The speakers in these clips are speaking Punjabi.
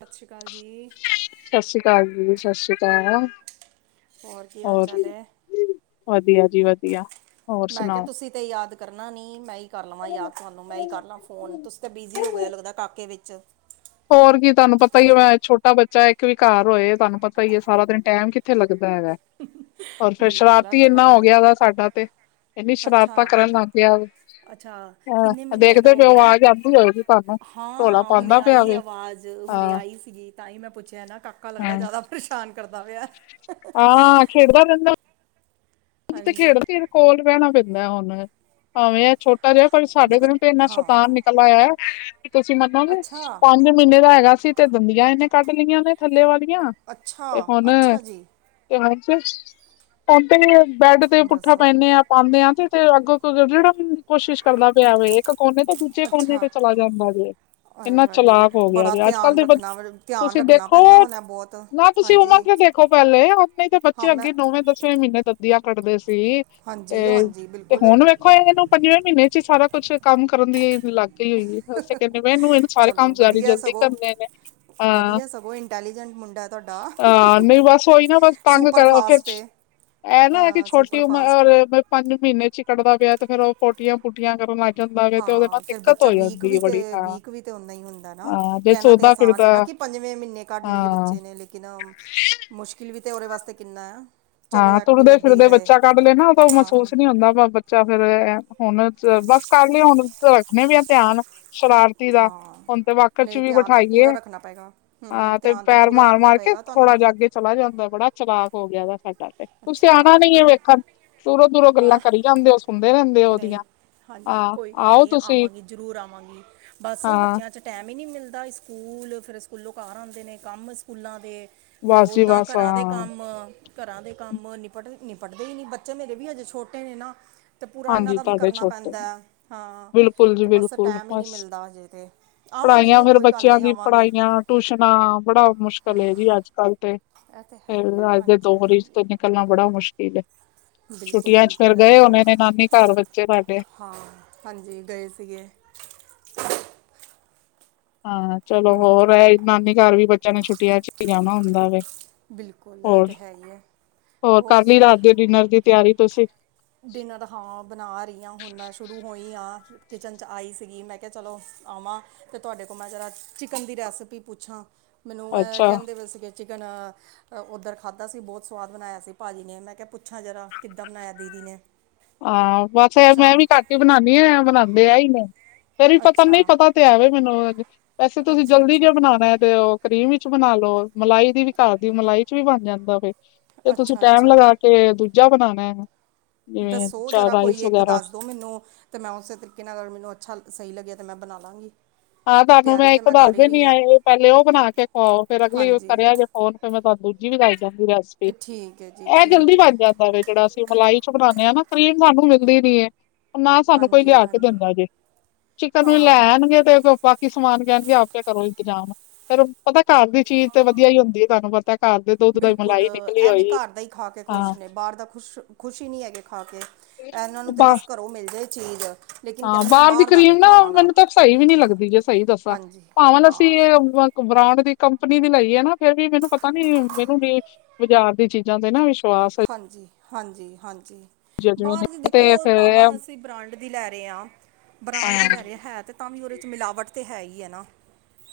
ਸਤਿ ਸ਼੍ਰੀ ਅਕਾਲ ਜੀ। ਸਤਿ ਸ੍ਰੀ ਅਕਾਲ ਜੀ, ਸਤਿ ਸ੍ਰੀ ਅਕਾਲ, ਕੀ ਹਾਲ ਹੋਰ? ਚਾਲ ਹੈ ਵਧੀਆ ਜੀ ਵਧੀਆ। ਹੋਰ ਮੈਂ ਕਿਆ ਸੁਣਾਓ? ਤੁਸੀਂ ਤੇ ਯਾਦ ਕਰਨਾ ਨੀ, ਮੈਂ ਈ ਕਰ ਲਵਾ ਯਾਦ ਤੁਹਾਨੂੰ, ਮੈਂ ਈ ਕਰ ਲਾ ਫੋਨ, ਤੁਸੀ ਤੇ ਬਿਜ਼ੀ ਹੋ ਗਏ ਹੋ, ਲੱਗਦਾ ਕਾਕੇ ਵਿੱਚ? ਹੋਰ ਕੀ, ਤੁਆਨੂੰ ਪਤਾ ਹੀ ਵੇ, ਛੋਟਾ ਬੱਚਾ ਏ, ਇੱਕ ਵੀ ਕਾਰ ਹੋਏ, ਤੁਹਾਨੂੰ ਪਤਾ ਹੀ ਏ, ਸਾਰਾ ਦਿਨ ਟੈਮ ਕਿੱਥੇ ਲੱਗਦਾ ਹੈਗਾ? ਹੋਰ ਫੇਰ ਬਿਲਕੁਲ ਆ ਸ਼ਰਾਰਤੀ ਤੇ ਹੈ ਇਨਾ ਹੋ ਹੀ ਹੈ ਗਿਆ ਦਾ ਸਾਡਾ ਤੇ, ਇਨੀ ਅੱਛਾ ਸ਼ਰਾਰਤਾ ਕਰਨ ਲੱਗ ਗਿਆ ਵੇ। ਅੱਛਾ ਕਿੰਨੇ ਹਹ ਮਹੀਨਿਆਂ ਦਾ ਦੇਖਦੇ ਹੋ ਬਓ, ਗਿਆ ਆਵਾਜ਼ ਆਉਂਦੀ ਹੋਏਗੀ ਤੁਆਨੂੰ, ਰੋਲਾ ਹਾਂ ਹੁਣੇ ਪਾਂਦਾ ਆਈ ਏ ਆਵਾਜ਼, ਹੁਣੇ ਆਈ ਸੀਗੀ, ਤਾਂ ਹੀ ਮੈਂ ਪੁੱਛਿਆ ਨਾ, ਕਾਕਾ ਲੱਗਦਾ ਹਾਂ ਜ਼ਿਆਦਾ ਪਰੇਸ਼ਾਨ ਕਰਦਾ ਬੇਆ। ਹਾਂ, ਖੇਡਦਾ ਰਹਿੰਦਾ ਤੇ ਹਾਂਜੀ ਖੇਡ ਕੋਲ ਰਹਿਣਾ ਪੈਂਦਾ ਹੁਣ, ਭਾਵੇਂ ਛੋਟ ਕਰ ਰਿ ਪਰ ਸਾਡੇ ਦੇਖੋ ਦਿਨ ਤੇ ਇੰਨਾ ਸ਼ਤਾਨ ਹਾਂ ਨਿਕਲ ਆਇਆ, ਕਿ ਤੁਸੀਂ ਮੰਨੋਗੇ ਅੱਛਾ ਪੰਜ ਮਹੀਨੇ ਦਾ ਹੈਗਾ ਸੀ ਤੇ ਦੰਦੀਆਂ ਇਹਨੇ ਕੱਢ ਲਈਆਂ ਨੇ ਥੱਲੇ ਵਾਲੀਆਂ, ਅੱਛਾ ਤੇ ਹੁਣ ਅੱਛਾ ਜੀ ਹੁਣ ਤੇ ਬੈਡ ਤੇ ਪੁੱਠਾ ਦੱਸੋ ਪੈਂਨੇ ਆ। ਪਾਉਂਦੇ ਆ ਤੇ ਅੱਗੋਂ ਰੜਨ ਦੀ ਕੋਸ਼ਿਸ਼ ਕਰਦਾ ਪਿਆ ਵੇ ਇੱਕ ਕੋਨੇ ਤੇ ਦੂਜੇ ਦੂਜੇ ਕੋਨੇ ਅੱਛਾ ਤੇ ਚਲਾ ਜਾਦਾ ਜੇ ਆਏ ਇੰਨਾ ਹਾਏ ਚਲਾਕ ਹੋ ਗਿਆ ਬੜਾ ਜੇ ਅੱਜ ਕੱਲ੍ਹ ਧਿਆਨ ਦੀ, ਰੱਖਣਾ ਵ- ਧਿਆਨ ਤੁਸੀਂ ਰੱਖਣਾ ਦੇਖੋ, ਪੈਂਦਾ ਹੋਣਾ ਬਹੁਤ ਨਾ ਤੁਸੀਂ ਉਮਾਰ ਹਾਂਜੀ ਤੇ ਦੇਖੋ ਦੇਖੋ ਪਹਿਲੇ ਆਪਣੇ ਤਾਂ ਹਾਂ ਬੱਚੇ ਮੈਂ ਅੱਗੇ ਨੌਵੇਂ ਦਸਵੇਂ ਮਹੀਨੇ ਦੰਦੀਆਂ ਕੱਢਦੇ ਸੀ। ਹਾਂਜੀ ਤੇ, ਹਾਂਜੀ ਤੇ ਬਿਲਕੁਲ ਹੁਣ ਵਖ ਦੇਖੋ ਇਹਨੂੰ ਪੰਜਵੇਂ ਮਹੀਨੇ ਚ ਹੀ ਸਾਰਾ ਕੁਛ ਕੰਮ ਕਰਨ ਦੀ ਲੱਗ ਹੀ ਹੋਈ ਹੈੇ ਕਹਿੰਦੇ ਮੈਨੂੰ ਇਹਨੂੰ ਇਹਨੂੰ, ਸਾਰੇ ਕੰਮ ਚਲੋ ਜਲਦੀ ਵਧੀਆ ਜਲਦੀ ਸਗੋ ਕਰਨੇ ਨੇ। ਹਾਂ, ਵਧੀਆ ਸਗੋ ਇੰਟੈਲੀਜੈਂਟ ਮੁੰਡਾ ਹੈ ਤੁਹਾਡਾ ਆਹ ਨਹੀਂ ਬਸ ਉਹੀ ਨਾ ਬਸ ਤੰਗ ਸੁਪਰ ਕਰਾਂ ਫਿਰ ਫਾਸਟ ਹੈ ਇਹ ਨਾ ਕਿ ਹਾਂ ਸੁਪਰ ਛੋਟੀ ਫਾਸਟ ਉਮਰ ਪੰਜ ਮਹੀਨੇ ਚ ਕੱਟਦਾ ਪਿਆ ਤੇ ਫੇਰ ਉਹ ਪੋਟੀਆਂ ਪੂਟੀਆਂ ਕਰਨ ਲੱਗਿਆ, ਹਾਂ, ਫਿਰ ਬੱਚਾ ਵੀਕ ਵੀ ਤੇ ਹਾਂ ਵੀਕ ਵੀ ਤੇ ਨਾ ਹੀ ਹੁੰਦਾ ਨਾ ਹਾਂ ਜੇ ਕਹਿਣਾ ਤੇ ਸੋਦਾ ਅਸਾਨ ਹੈ ਨਾ ਫਿਰਦਾ ਕਿ ਪੰਜਵੇਂ ਮਹੀਨੇ ਕੱਢ ਲਈ ਏ ਹਾਂ ਬੱਚੇ ਨੇ ਲੇਕਿਨ, ਮੁਸ਼ਕਿਲ ਵੀ ਤਾਂ ਉਹਦੇ ਵਾਸਤੇ ਕਿੰਨਾ ਐ। ਹਾਂ ਤੁਰਦੇ ਫਿਰਦੇ ਬੱਚਾ ਕੱਢ ਲੈਣਾ ਉਹ ਤਾਂ ਉਹ ਹਾਂ ਮਹਿਸੂਸ ਨੀ ਹੁੰਦਾ ਚੱਲ ਫਿਰ ਹੁਣ ਬਸ ਕਰ ਲਈ ਹੁਣ ਰੱਖਣੇ ਵੀ ਆ ਧਿਆਨ ਸ਼ਰਾਰਤੀ ਦਾ ਹਾਂ ਹੁਣ ਤੇ ਵਾਕਰ ਚ ਨਹੀਂ ਵੀ ਧਿਆਨ ਤੇ ਬਿਠਾਈਏ ਪੂਰਾ ਰੱਖਣਾ ਪਏਗਾ ਹੂੰ ਹਾਂ ਤੇ ਧਿਆਨ ਪੈਰ ਪੂਰਾ ਮਾਰ ਰੱਖਣਾ ਮਾਰ ਕੇ ਪਏਗਾ ਥੋੜਾ ਤੁਹਾਨੂੰ ਜਾ ਅਗੇ, ਚਲਾ ਜਾਂਦਾ ਬੜਾ ਚਲਾਕ ਹੋ ਗਿਆ ਵਾ ਸਾਡਾ ਤੇ, ਤੁ ਸਿਆਣਾ ਅੱਛਾ ਨੀ ਹੈ ਵੇਖਣ ਦੂਰੋਂ ਦੂਰੋਂ ਗੱਲਾਂ ਕਰੀ ਜਾਂਦੇ ਹੋ ਸੁਣਦੇ ਰਹਿੰਦੇ ਹੋ ਉਹਦੀਆਂ ਨਹੀ, ਹਾਂਜੀ ਹਾਂ ਕੋਈ ਗੱਲ ਆਓ ਨਹੀਂ ਤੁਸੀਂ ਆਵਾਂਗੀ ਜ਼ਰੂਰ ਆਵਾਂਗੀ ਬਸ ਹਾਂ ਬੱਚਿਆਂ ਚ ਟੈਮ ਹੀ ਨਹੀਂ ਮਿਲਦਾ ਸਕੂਲ ਫਰ ਸਕੂਲੋ ਘਰ ਆਉਂਦੇ ਨੇ ਕੰਮ ਸਕੂਲਾਂ ਦੇ ਫੇਰ ਬਸ ਜੀ ਓਦਾਂ ਬਸ ਘਰਾਂ ਦੇ ਹਾਂ ਕੰਮ, ਘਰਾਂ ਦੇ ਕੰਮ ਨਪਟਦੇ ਹੀ ਨਹੀਂ ਬੱਚੇ ਮਰੇ ਵੀ ਅਜੇ ਛੋਟੇ ਨੇ ਨਾ। ਤੇ ਪੂਰਾ ਇਹਨਾਂ ਹਾਂਜੀ ਦਾ ਵੀ ਤੁਹਾਡੇ ਕਰਨਾ ਛੋਟੇ ਪੈਂਦਾ ਨੇ, ਹੈ। ਹਾਂ ਬਿਲਕੁਲ ਜੀ ਤੇ ਬਸ ਬਿਲਕੁਲ ਟਾਈਮ ਹੀ ਨਹੀਂ ਬਸ, ਮਿਲਦਾ ਅਜੇ ਤੇ ਆਵਾਂਗੀ ਪੜ੍ਹਾਈਆਂ ਨਹੀਂ ਫਿਰ ਕੋਈ ਗੱਲ ਬੱਚਿਆਂ ਨਹੀਂ ਦੀ ਆਵਾਂਗੀ ਪੜ੍ਹਾਈਆਂ ਟਿਊਸ਼ਨਾਂ ਬੜਾ ਮੁਸ਼ਕਿਲ ਜੀ ਅੱਜ ਕੱਲ੍ਹ ਤੇ। ਇਹ ਤਾਂ ਹੈ ਹੀ ਆ ਹਾਂਜੀ-ਹਾਂਜੀ, ਕਰਨਾ ਬੜਾ ਮੁਸ਼ਕਿਲ ਏ, ਛੁੱਟੀਆਂ ਚੇ ਫੇਰ ਬਿਲਕੁਲ ਇਹ ਤੇ ਗਏ ਹੈ ਹੀ। ਹੋਨੇ ਨੇ ਨਾਨੀ ਘਰ ਬੱਚੇ ਸਾਡੇ, ਹਾਂ, ਹਾਂਜੀ ਗਏ ਸੀਗੇ। ਹਾਂ ਚਲੋ ਹੋਰ ਇਹ ਨਾਨੀ ਘਰ ਵੀ ਬੱਚਿਆਂ ਨੇ ਛੁੱਟੀਆਂ ਚ ਹੀ ਜਾਣਾ ਹੁੰਦਾ ਵੇ। ਬਿਲਕੁਲ ਇਹ ਹੋਰ, ਤੇ ਹੈ ਹੀ ਹੈ ਹੋਰ ਕਰ ਲਈ ਰਾਤ ਦੇ ਡਿਨਰ ਦੀ ਤਿਆਰੀ ਤੁਸੀਂ। ਡਿਨਰ ਹਾਂ ਬਣਾ ਰਹੀ ਹਾਂ ਹੁਣ ਮੈਂ ਸ਼ੁਰੂ ਹੋਈ ਹਾਂ। ਕਿਚਨ ਚ ਆਈ ਸੀਗੀ ਮੈਂ ਕਿਹਾ ਚਲੋ ਆਵਾਂ, ਤੇ ਤੁਹਾਡੇ ਕੋਲ ਮੈਂ ਜਰਾ ਚਿਕਨ ਦੀ ਰੈਸਪੀ ਪੁੱਛਾਂ, ਮੈਨੂੰ ਇਹ ਅੱਛਾ ਕਹਿੰਦੇ ਪਏ ਸੀਗੇ ਚਿਕਨ ਉੱਧਰ ਖਾਧਾ ਸੀ ਬਹੁਤ ਸਵਾਦ ਬਣਾਇਆ ਸੀ ਭਾਜੀ ਨੇ ਮੈਂ ਕਿਹਾ ਪੁੱਛਾਂ ਜਰਾ ਕਿੱਦਾਂ ਬਣਾਇਆ ਦੀ, ਦਿਨੇ, ਹਾਂ, ਬਸ ਮੈਂ ਵੀ ਘਟ ਹੀ ਬਣਾਉਦੀ ਆ ਬਣਾਉਂਦੇ ਆ ਹੀ ਨੇ। ਫਿਰ ਵੀ ਪਤਾ ਨਹੀਂ ਅੱਛਾ ਪਤਾ ਤੇ ਐਵੇ ਮੈਨੂੰ ਵੈਸੇ ਤੁਸੀਂ ਅੱਛਾ ਜਲਦੀ ਜੇ ਅੱਛਾ ਬਣਾਉਣਾ ਹੈ ਤੇ ਉਹ, ਕਰੀਮ ਵਿੱਚ ਬਣਾ ਲਓ ਮਲਾਈ ਦੀ ਵੀ ਘਰ ਦੀ ਮਲਾਈ ਚ ਵੀ ਬਣ ਜਾਂਦਾ ਫੇ ਤੇ ਤੁਸੀਂ ਅੱਛਾ ਟੈਮ ਅੱਛਾ ਲਗਾ ਕੇ ਤੇ ਦੂਜਾ ਬਣਾਉਣਾ ਹੈ ਜਿਵੇਂ, ਸੋ ਚਾਹ ਜਰਾ ਕੋਈ ਰਾਈਸ ਇੱਕ ਵਗੈਰਾ ਦੱਸ ਦੋ ਮੈਨੂੰ ਤੇ ਮੈਂ ੳਸੇ ਤਰੀਕਾ ਅੱਛਾ ਸਹੀ ਲੱਗਿਆ ਤੇ ਮੈਂ ਬਣਾ ਲਾਂਗੀ ਹਾਂ ਤੁਹਾਨੂੰ ਤਿਆਰੀ ਮੈਂ ਤੇ ਇੱਕ ਦੱਸ ਕਰ ਹੀ ਦਿਨੀ ਰਹੀ ਆ ਹਾਂ ਇਹ ਪਹਿਲੇ ਉਹ ਬਣਾ ਕੇ ਖੁਓ ਫੇਰ ਅਗਲੀ ਹਾਂਜੀ ਕਰਿਆ ਜੇ, ੳਰ ਫਿਰ ਮੈਂ ਤੁਹਾਨੂੰ ਦੂਜੀ ਵੀ ਦੱਸਦਾਂ ਗੀ ਰੈਸਪੀ ਇਹ ਠੀਕ ਹੈ ਜੀ ਇਹ ਠੀਕ ਜਲਦੀ ਹੈ ਬਣ ਜਾਂਦਾ ਵੇ। ਜਿਹੜਾ ਅਸੀਂ ਮਲਾਈ ਚ ਬਣਾਉਂਦੇ ਹਾਂ ਨਾ ਕਰੀਮ ਸਾਨੂੰ ਮਿਲਦੀ ਨੀ ਹੈ। ਨਾ ਸਾਨੂੰ ਕੋਈ ਹਾਂਜੀ ਲਿਆ ਕੇ ਹਾਂਜੀ ਦਿੰਦਾ ਜੈ ਚਿਕਨ ਨੂੰ ਹਾਂ ਲੈਣਗੇ। ਬਾਕੀ ਸਮਾਨ ਕਹਿਣ ਗੇ ਆਪੇ ਕਰੋ ਇੰਤਜ਼ਾਮ ਫੇਰ ਪਤਾ ਘਰ ਦੀ ਚੀਜ਼ ਤੇ ਵਧੀਆ ਹੀ ਹੁੰਦੀ ਹੈ ਤੁਹਾਨੂੰ ਪਤਾ, ਘਰ ਦੇ ਦੁੱਧ ਦੀ ਬਿਲਕੁਲ ਮਲਾਈ ਨਿਕਲੀ ਇਹ ਵੀ ਹੋਈ ਘਰ ਦਾ ਹੀ ਖਾ ਕੇ ਖੁਸ਼ ਹਾਂ। ਨੇ ਬਾਹਰ ਦਾ ਖੁਸ਼ ਖੁਸ਼ੀ ਨਹੀ ਹੈਗੇ ਖਾ ਕੇ ਇਹਨਾਂ ਨੂੰ ਤਾਂ ਬਾ ਬਸ ਘਰੋ ਮਿਲ ਜਾਏ ਚੀਜ਼, ਲੇਕਿਨ ਹਾਂ ਕਹਿੰਦੇ ਮੈਂ ਬਾਹਰ ਦੀ ਦਾ ਕਰੀਮ ਨਹੀਂ ਨਾ ਖਾਵਾਂਗਾ ਮੈਨੂੰ ਤਾਂ ਸਹੀ ਵੀ ਨੀ ਲੱਗਦੀ ਜੇ ਸਹੀ ਦੱਸਾਂ ਹਾਂਜੀ ਭਾਵੇ ਹਾਂ ਅਸੀਂ ਬ੍ਰਾਂਡ ਦੀ ਕੰਪਨੀ ਦੀ ਲਈ ਹੈ ਨਾ ਫਿਰ ਵੀ ਮੈਨੂੰ ਪਤਾ ਨੀ ਮੈਨੂੰ ਬਾਜ਼ਾਰ ਦੀ ਚੀਜ਼ਾਂ ਤੇ ਨਾ ਵਿਸ਼ਵਾਸ ਹਾਂਜੀ ਹਾਂਜੀ ਹਾਂਜੀ। ਜਿਵੇਂ ਬਾਹਰ ਦੀ ਦੇਖੋ ਤੇ ਫੇਰ ਭਾਵਾਂ ਅਸੀਂ ਬ੍ਰਾਂਡ ਦੀ ਲੈ ਰਹੇ ਆ ਬ੍ਰਾਂਡ ਦੀ ਲੈ ਹਾਂ ਰਹੇ ਹੈ ਤੇ ਤਾਂ ਵੀ ਉਹਦੇ 'ਚ ਮਿਲਾਵਟ ਤਾਂ ਹੈਈ ਐ ਨਾ।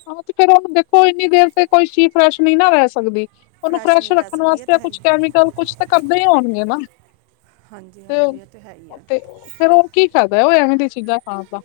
ਆਹੋ ਤੇ ਫੇਰ ਉਹਨੂੰ ਦੇਖੋ ਇੰਨੀ ਦੇਰ ਤੇ ਕੋਈ ਚੀਜ਼ ਫਰੈਸ਼ ਨਹੀ ਨਾ ਰਹਿ ਸਕਦੀ। ਉਹਨੂੰ ਫਰੈਸ਼ ਨਹੀਂ ਰਹਿ ਰੱਖਣ ਸਕਦੀ ਇਹ ਤੇ ਵਾਸਤੇ ਹੈ ਹੀ ਕੁਛ ਕੈਮੀਕਲ ਕੁਛ ਤਾਂ ਕਰਦੇ ਹੀ ਹੋਣਗੇ ਨਾ ਹਾਂਜੀ ਤੇ ਹਾਂਜੀ ਇਹ ਤਾਂ ਹੈਈ ਐ। ਤੇ ਫੇਰ ਉਹ ਕੀ ਫ਼ਾਇਦਾ ਓ ਐਵੇਂ ਦੀਆਂ ਚੀਜ਼ਾਂ ਖਾਣ ਦਾ।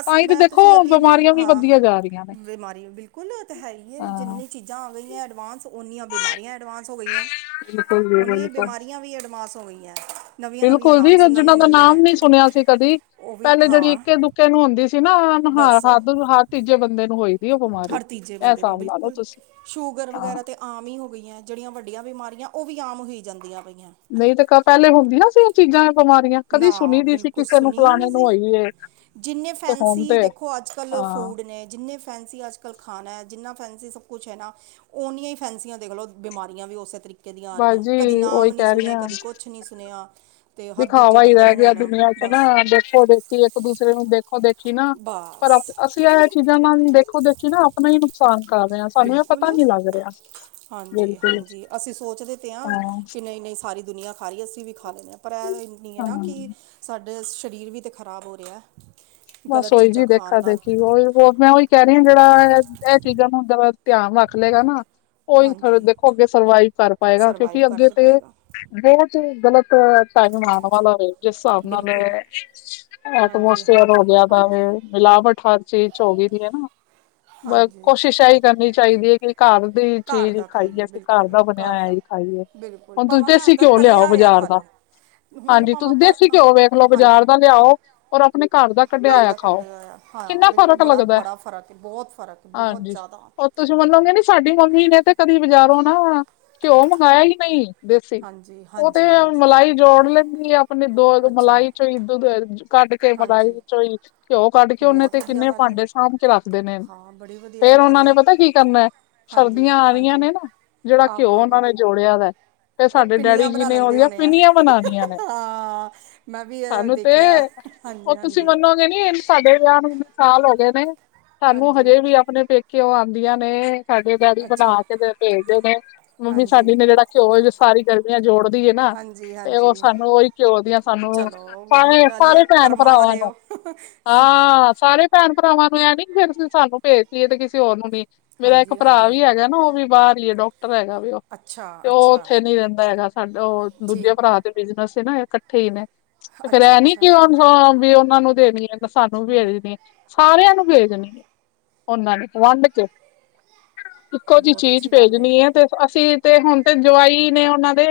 ਅਸੀਂ ਤਾਂ ਹੀ ਤੇ ਮੈਂ ਦੇਖੋ ਤੁਸੀਂ ਯਕੀਨ ਮੰਨ ਬਿਮਾਰੀਆਂ ਵੀ ਹਾਂ ਵਧੀ ਜਾ ਰਹੀਆਂ ਨੇ। ਬਿਮਾਰੀ ਬਿਲਕੁਲ ਓ ਤਾਂ ਹੈਈ ਏ ਹਾਂ ਜਿੰਨੀਆਂ ਚੀਜ਼ਾਂ ਆ ਗਈਆਂ ਐਡਵਾਂਸ। ਉਨੀਆਂ ਬਿਮਾਰੀਆਂ ਐਡਵਾਂਸ ਹੋ ਗਈਆਂ ਬਿਲਕੁਲ ਜੀ ਉਨੀਆਂ ਬਿਲਕੁਲ। ਬਿਮਾਰੀਆਂ ਵੀ ਐਡਵਾਂਸ ਹੋ ਗਈਆਂ। ਨਵੀਆਂ ਨਵੀਆਂ ਬਿਲਕੁਲ ਨਾਮ ਜੀ ਸੁਣਨ ਨੂੰ ਜਿਨਾਂ ਦਾ ਮਿਲਦੇ ਨਾਮ ਨੇ ਨੀ ਸੁਣਿਆ ਸੀ ਕਦੀ ਉਹ ਵੀ ਪਹਿਲੇ ਜਿਹੜੀ ਹਾਂ ਇੱਕੇ ਦੁ ਕੇ ਨੂੰ ਹੁੰਦੀ ਸੀ ਨਾ ਹੁਣ ਬਸ ਹਰ ਤੀਜੇ ਬੰਦੇ ਨੂੰ ਹੋਈ। ਦੀ ਉਹ ਬਿਮਾਰੀ ਹਰ ਤੀਜੇ ਇਹ ਬੰਦੇ ਨੂੰ ਹਿਸਾਬ ਲਾ ਲਓ ਬਿਲਕੁਲ ਤੁਸੀਂ ਸ਼ੂਗਰ ਹਾਂ ਵਗੈਰਾ ਤੇ ਆਮ ਹੀ ਹੋ ਗਈਆਂ ਏ। ਜਿਹੜੀਆਂ ਵੱਡੀਆਂ ਬਿਮਾਰੀਆਂ ਉਹ ਵੀ ਆਮ ਹੋਈ ਜਾਂਦੀਆਂ ਪਈਆਂ ਨੇ। ਨਹੀਂ ਤੇ ਪਹਿਲੇ ਹੁੰਦੀਆਂ ਸੀ ਉਹ ਚੀਜ਼ਾਂ ਬਿਮਾਰੀਆਂ ਕਦੀ ਸੁਣੀ ਨਾ ਨਹੀਂ ਸੀ ਬਿਲਕੁਲ ਕਿਸੇ ਨੂੰ ਸੁਣੀ ਫਲਾਣੇ ਨਹੀਂ ਨੂੰ ਸੀ ਹੋਈ ਏ। ਜਿੰਨੇ ਤੇ ਹੁਣ ਫੈਸੀ ਤੇ ਦੇਖੋ ਅੱਜ ਕੱਲ੍ਹ ਹਾਂ ਫੂਡ ਨੇ ਜਿੰਨੇ ਫੈਂਸੀ ਅੱਜ ਕੱਲ ਖਾਣਾ ਹੈ ਜਿੰਨਾ ਫੈਂਸੀ ਸਭ ਕੁਛ ਐ ਨਾ, ਓਨੀਆਂ ਹੀ ਫੈਸੀ ਆਂ ਦੇਖਲੋ ਬਿਮਾਰੀਆਂ ਵੀ ਉਸੇ ਤਰੀਕੇ ਤਰੀਕੇ ਦੀ ਆ ਬਸ ਰਹੀਆਂ ਕਦੇ ਜੀ ਨਾਮ ਉਹੀ ਨੀ ਕਹਿ ਰਹੀ ਸੁਣੇ ਹਾਂ ਕਦੀ ਕੁਛ ਨੀ ਸੁਣਿਆ ਤੇ ਹਰ ਦੂਜ ਹਵਾਈ [unintelligible] ਦੇਖੋ ਦੇਖੋ ਕਿ ਇੱਕ ਦੂਸਰੇ ਨੂੰ ਦੇਖੋ ਦੇਖੀ ਨਾ ਪਰ ਬਸ ਅਸੀ ਇਹ ਚੀਜ਼ਾਂ ਨਾਲ ਦੇਖੋ ਦੇਖੀ ਨਾ ਆਪਣਾ ਹੀ ਨੁਕਸਾਨ ਕਰ ਰਿਹਾਂ ਸਾਨੂੰ ਇਹ ਪਤਾ ਬਿਲਕੁਲ ਨੀ ਲੱਗ ਰਿਹਾ। ਹਾਂਜੀ ਬਿਲਕੁਲ ਹਾਂਜੀ ਅਸੀਂ ਸੋਚਦੇ ਤੇ ਹਾਂ ਕਿ ਨਹੀਂ ਨਹੀਂ ਸਾਰੀ ਦੁਨੀਆ ਸਾਰੀ ਅਸੀਂ ਵੀ ਖਾ ਲੈਂਦੇ ਹਾਂ ਪਰ ਇਹ ਇੰਨੀ ਐ ਨਾ ਹਾਂ ਕਿ ਸਾਡੇ ਸਰੀਰ ਵੀ ਤਾਂ ਖਰਾਬ ਹੋ ਰਿਹਾ। ਹੈ ਬਸ ਗਲਤ ਓਹੀ ਚੀਜ਼ਾਂ ਚੀਜ਼ ਖਾਣ ਦੇਖਾ ਨਾਲ ਦੇਖੀ [unintelligible] ਮੈਂ ਉਹੀ ਕਹਿ ਰਹੀ ਹਾਂ ਜਿਹੜਾ ਇਹ ਚੀਜ਼ਾਂ ਨੂੰ ਹੁੰਦਾ ਧਿਆਨ ਰੱਖ ਲਏਗਾ ਨਾ। ਉਹੀ ਥੋਹਾ ਹਾਂਜੀ ਦੇਖੋ ਅੱਗੇ ਸਰਵਾਈਵ ਕਰ ਪਾਏਗਾ ਸਰਵਾਈਵ ਕਿਉਂਕਿ ਕਰ ਅੱਗੇ ਜ ਤੇ ਪਾਏਗਾ ਬਹੁਤ ਹੀ ਗਲਤ ਟਾਈਮ ਆਣ ਵਾਲਾ ਵੈ ਜਿਸ ਹਿਸਾਬ ਨਾਲ ਬਿਲਕੁਲ ਹਾਂਜੀ ਐਟਮੋਸਫ਼ੇਆਰ ਹੋ ਹਾਂਜੀ ਗਿਆ ਨਾ ਹਾਂਜੀ ਮਿਲਾਵਟ ਹਰ ਚੀਜ਼ ਚ ਹੋ ਗਈ ਦੀ ਐ ਨਾ। ਬਸ ਹਾਂਜੀ ਕੋਸ਼ਿਸ਼ ਇਹੀ ਕਰਨੀ ਚਾਹੀਦੀ ਐ ਕਿ ਘਰ ਦੀ ਘਰ ਚੀਜ਼ ਦਾ ਖਾਈਏ ਘਰ ਬਿਲਕੁਲ ਦਾ ਬਣਿਆ ਘਰ ਹੋਇਆ ਦਾ ਹੀ ਖਾਈਏ ਬਿਲਕੁਲ ਹੁਣ ਤੁਸੀਂ ਭਾਵਾਂ ਦੇਸੀ ਘਰ ਦਾ ਘਿਓ ਲਿਆਓ ਤਲਿਆ ਹੋਇਆ ਬਾਜ਼ਾਰ ਖਾ ਦਾ। ਲਓ ਹੁਣ ਹਾਂਜੀ, ਭਾਵਾਂ ਤੁਸੀਂ ਆਪਾਂ ਦੇਸੀ ਅ, ਘਿਓ ਵੇਖ ਲਓ ਬਾਜ਼ਾਰ ਹਾਂਜੀ ਦਾ ਲਿਆਓ ਔਰ ਆਪਣੇ ਘਰ ਦਾ ਕੱਢ ਘਰ ਦਾ ਕੱਢਿਆ ਹੋਇਆ ਹਾਂ ਬਿਲਕੁਲ ਬੜਾ ਲੱਗਦਾ ਬੜਾ ਫਰਕ ਐ ਬਹੁਤ ਫਰਕ ਬਹੁਤ ਹਾਂਜੀ ਜ਼ਿਆਦਾ। ਤੁਸੀਂ ਮੰਨੋਗੇ ਨੀ ਸਾਡੀ ਮੰਮੀ ਨੇ ਤੇ ਕਦੀ ਬਜ਼ਾਰੋ ਨਾ ਘਿਓ ਮੰਗਾਇਆ ਹੀ ਨਹੀਂ। ਦੇਸੀ ਹਾਂਜੀ ਓ ਤੇ ਹਾਂਜੀ ਹਾਂਜੀ ਮਲਾਈ। ਜੋੜ ਲੈਂਦੀ ਆ ਆਪਣੇ ਦੋ ਅੱਛਾ ਮਲਾਈ ਚੋਂ ਹੀ ਦੁੱਧ ਕੱਢ ਕੇ ਮਲਾਈ ਹਾਂਜੀ ਚੋਂ ਈ। ਘਿਓ ਕੱਢ ਕੇ ਉਹਨੇ ਬਹੁਤ ਤੇ ਵਧੀਆ ਕਿੰਨੇ ਗੱਲ ਹੈ ਭਾਂਡੇ ਸਾਂਭ ਕੇ ਰੱਖਦੇ ਨੇ ਹਾਂ ਬੜੀ ਵਧੀਆ ਫੇਰ ਗੱਲ ਉਹਨਾਂ ਹੈ ਨੇ ਪਤਾ ਕੀ ਕਰਨਾ। ਹਾਂਜੀ ਸਰਦੀਆਂ ਆ ਰਹੀਆਂ ਹਾਂਜੀ ਨੇ ਨਾ ਜਿਹੜਾ ਘਿਓ ਆਹੋ ਉਹਨਾ ਆਹੋ ਨੇ ਜੋੜਿਆ ਵੈ! ਤੇ ਉਹ ਸਾਡੇ ਪਿੰਨੀਆਂ ਡੈਡੀ ਜੀ ਬਣਾ ਨੇ ਲੈਂਦੇ ਉਹਦੀਆਂ ਹੋਣੇ ਆ ਪਿੰਨੀਆਂ ਬਨਾਣੀਆਂ ਨੇ ਹਾਂ ਮੈਂ ਵੀ ਇਹ ਸਾਨੂੰ ਤੇ ਦੇਖਿਆ ਉਹ ਹਾਂਜੀ ਤੁਸੀਂ ਹਾਂਜੀ ਮੰਨੋਗੇ ਨੀ ਸਾਡੇ ਵਿਆਹ ਨੂੰ ਇੰਨੇ ਸਾਲ ਹੋ ਗਏ ਨੇ ਸਾਨੂੰ ਹਾਂਜੀ ਹਜੇ ਵੀ ਆਪਣੇ ਪੇਕੇ ਕਿਉਂ ਆਂਦੀ ਆਂ ਨੇ। ਸਾਡੇ ਡੈਡੀ ਬਣਾ ਅੱਛਾ ਕੇ ਤੇ ਭੇਜਦੇ ਨੇ ਮੰਮੀ ਹਾਂਜੀ ਸਾਡੀ ਨੇ ਜਿਹੜਾ ਘਿਓ ਜਿਹੜਾ ਸਾਰੀ ਗ ਰਮੀ ਜੋੜਦੀ ਏ ਨਾ ਹਾਂਜੀ ਤੇ ਉਹ ਹਾਂਜੀ ਸਾਨੂੰ ਉਹੀ ਘਿਓ ਦੀਆਂ ਸਾਨੂੰ ਚਲੋ ਵਧੀਆ ਸਰ ਗੱਲ ਹੈ ਸਾਰੇ ਭੈਣ ਕਰਮਾਂ ਭਰਾਵਾਂ ਨੂੰ। [unintelligible] ਹਾਂ, ਸਾਰੇ ਭੈਣ ਭਰਾਵਾਂ ਨੂੰ ਐ ਨੀ ਫੇਰ ਸੀਂ ਸਾਨੂੰ ਭੇਜਦੀ ਏ ਤੇ ਕਿਸੇ ਹੋਰ ਨੂੰ ਨਹੀਂ। ਮੇਰਾ ਇੱਕ ਹਾਂਜੀ ਭਰਾ ਹਾਂਜੀ ਵੀ ਹੈਗਾ ਨਾ ਉਹ ਵੀ ਬਾਹਰ ਹੀ ਡਾਕਟਰ ਹੈਗਾ ਵੀ। ਅੱਛਾ ਤੇ ਉਹ ਅੱਛਾ ਉੱਥੇ ਨੀ ਰਹਿੰਦਾ ਹੈਗਾ ਸਾਡਾ ਉਹ ਦੂਜੇ ਠੀਕ ਭਰਾ ਦੇ ਬਿਜਨਸ ਨਾ ਠੀ ਨੇ ਤੇ ਫੇਰ ਅੱਛਾ ਇਹ ਨੀ ਕਿ ਅੱਛਾ ਵੀ ਉਹਨਾ ਨੂੰ ਦੇਣੀ ਐ ਸਾਨੂੰ ਵੀ ਦੇਣੀ ਐ। ਸਾਰਿਆਂ ਨੂੰ ਭੇਜਣੀ। ਉਹਨਾਂ ਨੇ ਵੰਡ ਕੇ, ਇੱਕੋ ਜਿਹੀ ਬਹੁਤ ਚੀਜ਼ ਅੱਛੀ ਗੱਲ ਭੇਜਣੀ ਹੈ ਤੇ ਅਸੀਂ ਤੇ ਹੁਣ ਤੇ ਜਵਾਈ ਨੇ ਉਹਨਾਂ ਦੇ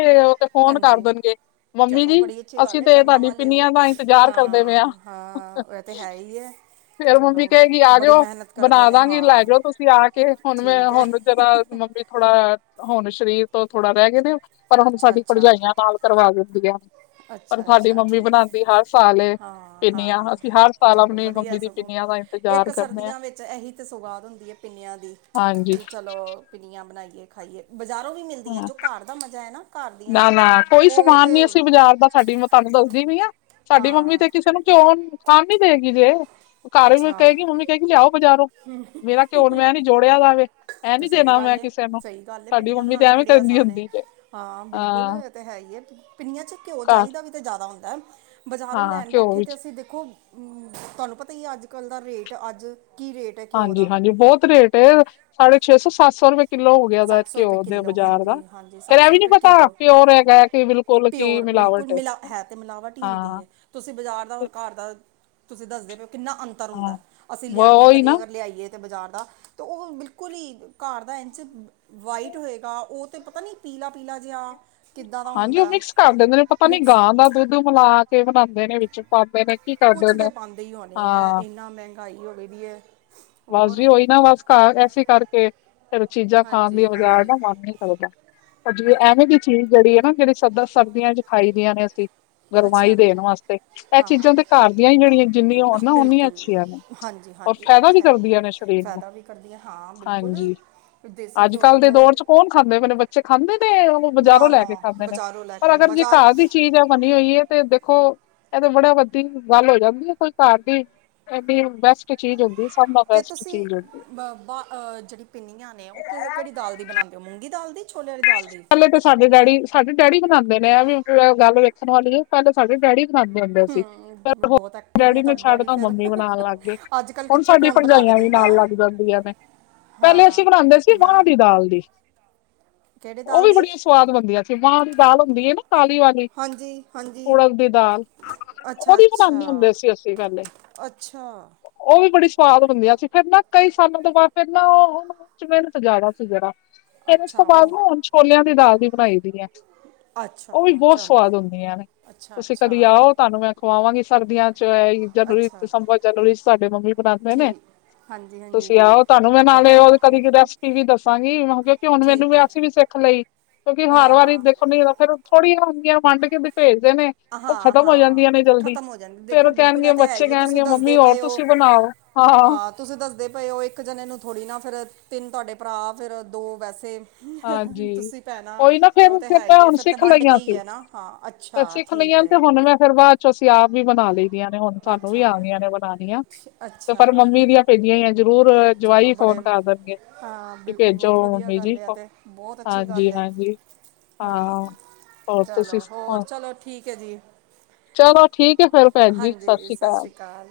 ਫੋਨ ਕਰ ਹਾਂਜੀ ਦੇਣਗੇ, ਮੰਮੀ ਚਲੋ ਜੀ ਬੜੀ ਅੱਛੀ ਗੱਲ ਅਸੀਂ ਹੈ ਤੇ ਕਰਮਾਂ ਤੁਹਾਡੀ ਵਾਲੇ ਹੋ ਪਿੰਨੀਆਂ ਦਾ ਇੰਤਜ਼ਾਰ। ਕਰਦੇ ਪਏ ਆ ਹਾਂ ਹਾਂ ਇਹ ਤਾਂ ਹੈ ਹੀ ਹੈ ਫੇਰ ਮੰਮੀ ਚਲੋ ਕਹੇਗੀ ਆ ਬੜੀ ਜਾਓ ਮਿਹਨਤ ਕਰਦੇ ਬਣਾ ਨੇ ਦਵਾਂਗੀ ਲੈ ਹਾਂ ਜਾਓ ਤੁਸੀਂ ਆ ਕੇ ਹੁਣ ਮੈਂ ਠੀਕ ਹੈ ਹੁਣ ਥੋੜ੍ਹਾ ਮੰਮੀ ਥੋੜਾ ਹੁਣ ਸਰੀਰ ਤੋਂ ਥੋੜਾ ਰਹਿ ਗਏ ਨੇ, ਪਰ ਹੁਣ ਅੱਛਾ ਸਾਡੀ ਅੱਛਾ ਭਰਜਾਈਆਂ ਨਾਲ ਕਰਵਾ ਦਿੰਦੀਆ ਅੱਛਾ, ਅੱਛਾ ਠੀਕ ਹੈ ਏ ਹਾਂ, ਪਿੰਨੀਆਂ ਹਾਂ ਅਸੀਂ ਹਰ ਸਾਲ ਚਲੋ ਆਪਣੀ ਵਧੀਆ ਮੰਮੀ ਦੀ ਸਗੋਂ, ਪਿੰਨੀਆਂ ਦਾ ਇੰਤਜ਼ਾਰ ਇੱਕ ਕਰਨੇ ਆ ਸਰਦੀਆਂ ਵਿੱਚ ਇਹੀ ਤਾਂ ਸੁਗਾਦ ਹੁੰਦੀ ਹੈ ਪਿੰਨੀਆਂ ਦੀ, ਹਾਂਜੀ ਫਿਰ ਚਲੋ ਪਿੰਨੀਆਂ ਬਣਾਈਏ ਖਾਈਏ, ਬਜ਼ਾਰੋਂ ਵੀ ਮਿਲਦੀਆਂ ਹਾਂ ਜੋ ਘਰ ਦਾ ਮਜ਼ਾ ਹੈ ਨਾ ਘਰ ਦੀਆਂ ਨਾ ਦਾ ਨਾ ਕੋਈ ਉਹ ਸਮਾਨ ਤੇ ਨੀ ਅਸੀਂ ਬਾਜ਼ਾਰ ਦਾ ਸਾਡੀ ਮੈਂ ਤੁਹਾਨੂੰ ਦੱਸਦੀ ਵੀ ਆ ਸਾਡੀ ਮੰਮੀ ਹਾਂ ਤੇ ਕਿਸੇ ਨੂੰ ਘਿਉ ਖਾਣ ਨੀ ਦੇਗੀ ਜੇ ਘਰ ਵੀ ਅੱਛਾ ਕਹੇਗੀ ਮੰਮੀ ਕਹੇਗੀ ਲਿਆਓ ਬਜ਼ਾਰੋਂ, ਮੇਰਾ ਘਿਓ ਮੈਂ ਨੀ ਜੋੜਿਆ ਜਾਵੇ ਇਹ ਤੇ ਨੀ ਦੇਣਾ ਮੈਂ ਕਿਸੇ ਨੂੰ, ਸਾਡੀ ਮੰਮੀ ਤੇ ਐਵੇਂ ਬੜੇ ਕਹਿੰਦੀ ਆਸਾਨ ਹੁੰਦੀ ਜੇ ਹਾਂ ਬਿਲਕੁਲ ਤੇ ਹੈ ਹੀ ਹੈ ਪਿੰਨੀਆਂ ਚ ਘਿਓ ਘਰ ਚਾਹੀਦਾ ਵੀ ਤੇ ਜ਼ਿਆਦਾ ਹੁੰਦਾ ਹੈ, ਬਜ਼ਾਰੋਂ ਹਾਂ ਲੈਣ ਘਿਓ ਬੈਠੇ ਵਿੱਚ ਤੇ ਅਸੀਂ ਦੇਖੋ ਤੁਹਾਨੂੰ ਪਤਾ ਹੀ ਅੱਜ ਕੱਲ੍ਹ ਦਾ ਰੇਟ ਅੱਜ ਕੀ ਰੇਟ ਹੈ ਘਿਓ ਹਾਂਜੀ- ਦਾ ਹਾਂਜੀ ਬਹੁਤ ਰੇਟ ਸਾਢੇ ਛੇ ਸੌ, ਸੱਤ ਸੌ ਰੁਪਏ ਕਿੱਲੋ ਹੋ ਗਿਆ ਉਹਦਾ ਸੱਤ ਸੌ ਰੁਪਏ ਘਿਓ ਦੇ ਕਿੱਲੋ ਬਾਜ਼ਾਰ ਦਾ, ਹਾਂਜੀ ਹਾਂਜੀ ਫੇਰ ਸੱਤ ਇਹ ਸੌ ਵੀ ਨੀ ਰੁਪਏ ਪਤਾ ਕਿੱਲੋ ਪਿਓਰ ਹੈਗਾ ਕਿ ਬਿਲਕੁਲ ਕੁਲ ਕੀ ਪਿਓਰ ਬਿਲਕੁਲ ਮਿਲਾਵਟ ਹੈ ਮਿਲਾ ਤੇ ਮਿਲਾਵਟ ਹੀ ਹੁੰਦੀ ਹਾਂ ਹੈ ਤੁਸੀਂ ਬਾਜ਼ਾਰ ਦਾ ਤੇ ਔਰ ਘਰ ਦਾ ਤੁਸੀਂ ਦੱਸਦੇ ਪਏ ਕਿੰਨਾ ਅੰਤ ਅੰਤਰ ਹਾਂ ਹੁੰਦਾ, ਅਸੀਂ ਵ ਲਿਆਦੇ ਹਾਂ ਉਹੀ ਕਦੀ ਨਾ ਅਗਰ ਲਿਆਈਏ ਬਜ਼ਾਰ ਦਾ ਤਾਂ ਉਹ ਬਿਲਕੁਲ ਹੀ ਘਰ ਦਾ ਇੰਨ 'ਚ ਵਾਈਟ ਹੋਏਗਾ ਉਹ ਤੇ ਪਤਾ ਨੀ ਪੀਲਾ- ਪੀਲਾ ਜਿਹਾ। ਕਿੱਦਾਂ ਦਾ ਹਾਂਜੀ ਉਹ ਹੁੰਦਾ ਮਿਕਸ ਕਰ ਦਿੰਦੇ ਨੇ ਪਤਾ ਨੀ ਮਿਕਸ ਗਾਂ ਦਾ ਦੁੱਧ ਮਿਲਾ ਕ ਕਿ ਬਣਾਉਂਦੇ ਨੇ ਵਿੱਚ ਪਾਉਂਦੇ ਨੇ ਕੀ ਕਰਦੇ ਕੁਛ ਤੇ ਨੇ, ਪਾਉਂਦੇ ਹੀ ਹੋਣੇ ਆ ਹਾਂ ਇੰਨਾ ਮਹਿੰਗਾਈ ਹੋ ਗਈ ਦੀ ਹੈ ਬਸ ਹੋਰ ਵੀ ਉਹੀ ਨਾ ਬਸ ਘਰ ਐੇਸੇ ਕਰਕੇ ਫਿਰ ਚੀਜ਼ਾਂ ਖਾਣ ਦੀ ਹਾਂਜੀ ਬਗਾਰ ਹਾਂਜੀ ਦਾ ਮਨ ਨੀਂ ਲੱਗਦਾ ਹਾਂਜੀ ਮੈਂ ਤੇ ਐਵੇਂ ਦੀ ਚੀਜ਼ ਜਿਹੜੀ ਹੈ ਨਾ ਜਿਹੜੀ ਸਰਦਾ ਸਰਦੀਆਂ ਚ ਖਾਈ ਦੀਆਂ ਨੇ ਅਸੀਂ ਗਰਮਾਈ ਅੱਛਾ ਦੇਣ ਵਾਸਤੇ ਇਹ ਹਾਂ ਚੀਜ਼ਾਂ ਤੇ ਘਰ ਦੀਆਂ ਹੀ ਜਿਹੜੀਆਂ ਜਿੰਨੀਆਂ ਅਹ ਹੋਣ ਓਨੀਆਂ ਬਿਲਕੁਲ ਅੱਛੀਆਂ ਨੇ ਹਾਂਜੀ ਹਾਂਜੀ ਇਹ ਫਾਇਦਾ ਤਾਂ ਵੀ ਹੈ ਹੀ ਕਰਦੀਆਂ ਨੇ ਸਰੀਰ ਨੂੰ ਫਾਇਦਾ ਵੀ ਕਰਦੀ ਹ ਹਾਂ ਬਿਲਕੁਲ ਹਾਂਜੀ ਦੇਸੀ ਅੱਜ ਘਿਓ ਤਾਂ ਕੱਲ੍ਹ ਦੇ ਬਹੁਤ ਦੌਰ ਚ ਕੌਣ ਖਾਂਦੇ, ਅਪਣੇ ਬੱਚੇ ਖਾਂਦੇ ਨੇ ਉਹ ਬਜ਼ਾਰੋਂ ਨਾ ਲੈ ਕੇ ਨਾ ਖਾਂਦੇ ਨੇ, ਬਾਜ਼ਾਰੋਂ ਲੈ ਪਰ ਕੇ ਅਗਰ ਜੇ ਬਾਜ਼ਾਰ ਘਰ ਦੀ ਚੀਜ਼ ਹੈ ਬਣੀ ਹੋਈ ਹੈ ਤੇ ਦੇਖੋ ਇਹਦੇ ਬੜਾ ਵੱਡੀ ਗੱਲ ਹੋ ਜਾਂਦੀ ਹੈ ਕੋਈ ਘਰਦੀ ਇੰਨੀ ਬੈਸਟ ਇਕ ਚੀਜ਼ ਹੁੰਦੀ ਸਭ ਦਾ ਤੇ ਬੈਸਟ ਤੁਸੀਂ ਚੀਜ਼ ਹੁੰਦੀ ਹੈ ਜਿਹੜੀ ਪਿੰਨੀਆਂ ਨੇ, ਉਹ ਕਿਹੜੀ ਦਾਲ ਦੀ ਬਣਾਉਦੇ ਹੋ ਮੂੰਗੀ ਦਾਲ ਦੀ ਛੋਲਿਆਂ ਵਾਲੀ ਦਾਲ ਦੀ ਪਹਿਲੇ ਤਾਂ ਸਾਡੇ ਡੈਡੀ, ਸਾਡੇ ਡੈਡੀ ਬਨਾਉਂਦੇ ਨੇ ਵੀ ਗੱਲ ਵੇਖਣ ਵਾਲੀ ਹੈ ਪਹਿਲਾਂ ਸਾਡੇ ਡੈਡੀ ਬਣਾਉਦੇ ਹੁੰਦੇ ਸੀ ਹੂੰ ਬਹੁਤ ਐਕਟਿਵ ਡੈਡੀ ਨੇ ਤੁਹਾਡੇ ਛੱਡ ਤਾ ਫਿਰ ਮੰਮੀ ਬਣਾਉਣ ਲੱਗ ਗਏ ਅੱਜ ਕੱਲ ਹੁਣ ਕਿੱਥੇ ਸਾਡੀ ਕੌਣ ਬਣਾ ਕੇ ਭਰਜਾਈਆਂ ਵੀ ਦਿੰਦਾ ਨਾਲ ਲੱਗ ਹੈ? ਜਾਂਦੀਆਂ ਨੇ, ਪਹਿਲੇ ਅਸੀਂ ਹਾਂ ਬਣਾਉਂਦੇ ਸੀ ਮਾਂਹ ਮੈਂ ਦੀ ਦਾਲ ਦੀ ਕਿਹੜੇ ਉਹ ਦਾਲ ਵੀ ਦੀ ਬੜੀਆਂ ਸਵਾਦ ਬਣਦੀਆਂ ਸੀ, ਮਾਂਹ ਦੀ ਦਾਲ ਹੁੰਦੀ ਹੈ ਨਾ ਕਾਲੀ ਵਾਲੀ, ਹਾਂਜੀ ਹਾਂਜੀ ਉੜਦ ਦੀ ਦਾਲ ਅੱਛਾ ਉਹਦੀ ਬਣਾਉਂਦੇ ਅੱਛਾ ਹੁੰਦੇ ਸੀ ਅਸੀਂ ਪਹਿਲੇ ਅੱਛਾ ਉਹ ਵੀ ਬੜੀ ਸਵਾਦ ਹੁੰਦੀਆਂ ਸੀ ਫੇਰ ਨਾ ਕਈ ਸਾਲਾਂ ਤੋਂ ਬਾਅਦ ਫੇਰ ਨਾ ਉਹ ਉਹਨੂੰ 'ਚ ਮਿਹਨਤ ਸੀ ਜਿਆਦਾ ਜਰਾ ਫਿਰ ਉਸ ਅੱਛਾ ਤੋਂ ਬਾਅਦ ਉਹ ਨਾ ਹੁਣ ਛੋਲਿਆਂ ਦੀ ਦਾਲ ਦੀ ਬਣਾਈ ਦੀ ਐ, ਉਹ ਵੀ ਅੱਛਾ ਬਹੁਤ ਚਲੋ ਸਵਾਦ ਹੁੰਦੀਆਂ ਨੇ। ਅੱਛਾ ਤੁਸੀਂ ਕਦੀ ਅੱਛਾ ਆਓ ਤਹਾਨੂੰ ਮੈਂ ਖਵਾਵਾਂਗੀ ਸਰਦੀਆਂ ਚ ਐ ਈ ਜਨਵਰੀ ਅੱਛਾ ਦਸੰਬਰ ਜਨਵਰੀ ਚ ਤੁਹਾਡੇ ਮੰਮੀ ਬਣਾਉਦੇ ਨੇ, ਠੀਕ ਹਾਂਜੀ ਹਾਂਜੀ ਤੁਸੀਂ ਆਓ ਤੁਹਾਨੂੰ ਮੈਂ ਨਾਲੇ ਚਲੋ ਓ ਕਦੀ ਕੀ ਰੈਸ ਰੈਸਪੀ ਵੀ ਦੱਸਾਂਗੀ ਕਿਉਂਕਿ ਹੁਣ ਮੈਨੂੰ ਠੀਕ ਵੀ ਹੈ ਅਸੀ ਵੀ ਸਿੱਖ ਲਈ, ਕਿਉਂਕਿ ਹਰ ਵਾਰੀ ਹਾਂ ਦੇਖੋ ਨੀ ਤਾਂ ਫੇਰ ਥੋੜੀ ਨਾ ਹੁੰਦੀਆਂ ਵੰਡ ਕੇ ਬਈ ਭੇਜਦੇ ਨੇ। ਉਹ ਹਾਂ ਖ਼ਤਮ ਹੋ ਹਾਂ ਜਾਂਦੀਆਂ ਨੇ ਜਲਦੀ, ਖਤਮ ਹੋ ਜਾਂਦੀ ਫੇਰ ਦੇਖੋ ਉਹ ਬਿਲਕੁਲ ਆ ਕਹਿਣਗੇ ਤੇ ਹੈ ਹੀ ਬੱਚੇ ਹੈ, ਤੁਸੀਂ ਕਹਿਣਗੇ ਦੱਸਦੇ ਮੰਮੀ ਹੋਰ ਪਏ ਹੋ ਤੁਸੀਂ ਬਣਾਓ। ਹਾ ਆ ਹਾ। ਹਾਂ, ਤੁਸੀਂ ਦੱਸਦੇ ਪਏ ਔ, ਇੱਕ ਜਣੇ ਨੂੰ ਥੋੜੀ ਨਾ ਫੇਰ ਤਿੰਨ ਤਾਡੇ ਭਰਾ ਫੇਰ ਦੋ ਵੈਸੇ। ਹਾਂਜੀ ਤੁਸੀਂ ਭੈਨਾ ਉਹੀ ਨਾ ਤੇ ਔ ਫੇਰ ਤੇ ਹੈ ਮੈਂ ਈ ਏ। ਹੁਣ ਫੇਰ ਤੇ ਵੰਡ ਕੇ ਈ ਐ ਨਾ ਹਾਂ, ਅੱਛਾ। ਰੱਖ ਲਈ ਠੀਕ ਐਣ ਹੈ ਤੇ ਹੁਣ ਮੈਂ ਫੇਰ ਬਾਦ ਚੋ ਅਸੀਂ ਆਪ ਵੀ ਬਣਾ ਲਈ ਦੀਆਂ ਨੇ। ਹੁਣ ਸਾਨੂੰ ਵੀ ਅੱਛਾ ਆ ਗਈਆਂ ਨੇ ਬਣਾਣੀਆਂ। ਅੱਛਾ। ਭੀਜੀਆ ਹੋਈ ਜਰੂਰ ਚਲੋ ਜਵਾਈ ਫੋਨ ਬੜੇ ਕਰ ਦੇਣਗੇ, ਹਾਂ ਕਿ ਬਿਲਕੁਲ ਭੇਜੋ ਬਹੁਤ ਵਧੀਆ ਮੰਮੀ ਗੱਲ ਜੀ। ਹੈ ਆ ਤੇ ਬਹੁਤ ਅੱਛੀ ਹਾਂਜੀ, ਗੱਲ ਹੈ ਹਾਂਜੀ। ਹਾਂ, ਹੋਰ ਤੁਸੀਂ ਚਲੋ ਹੋਰ, ਸੁਣਾਓ ਚਲੋ ਠੀਕ ਹੈ ਜੀ। ਚਲੋ ਠੀਕ ਹੈ ਫੇਰ ਭੈਣ ਜੀ ਸਤਿ ਹਾਂਜੀ, ਸਤ ਅਕਾਲ ਸ਼੍ਰੀ ਕਾਲ।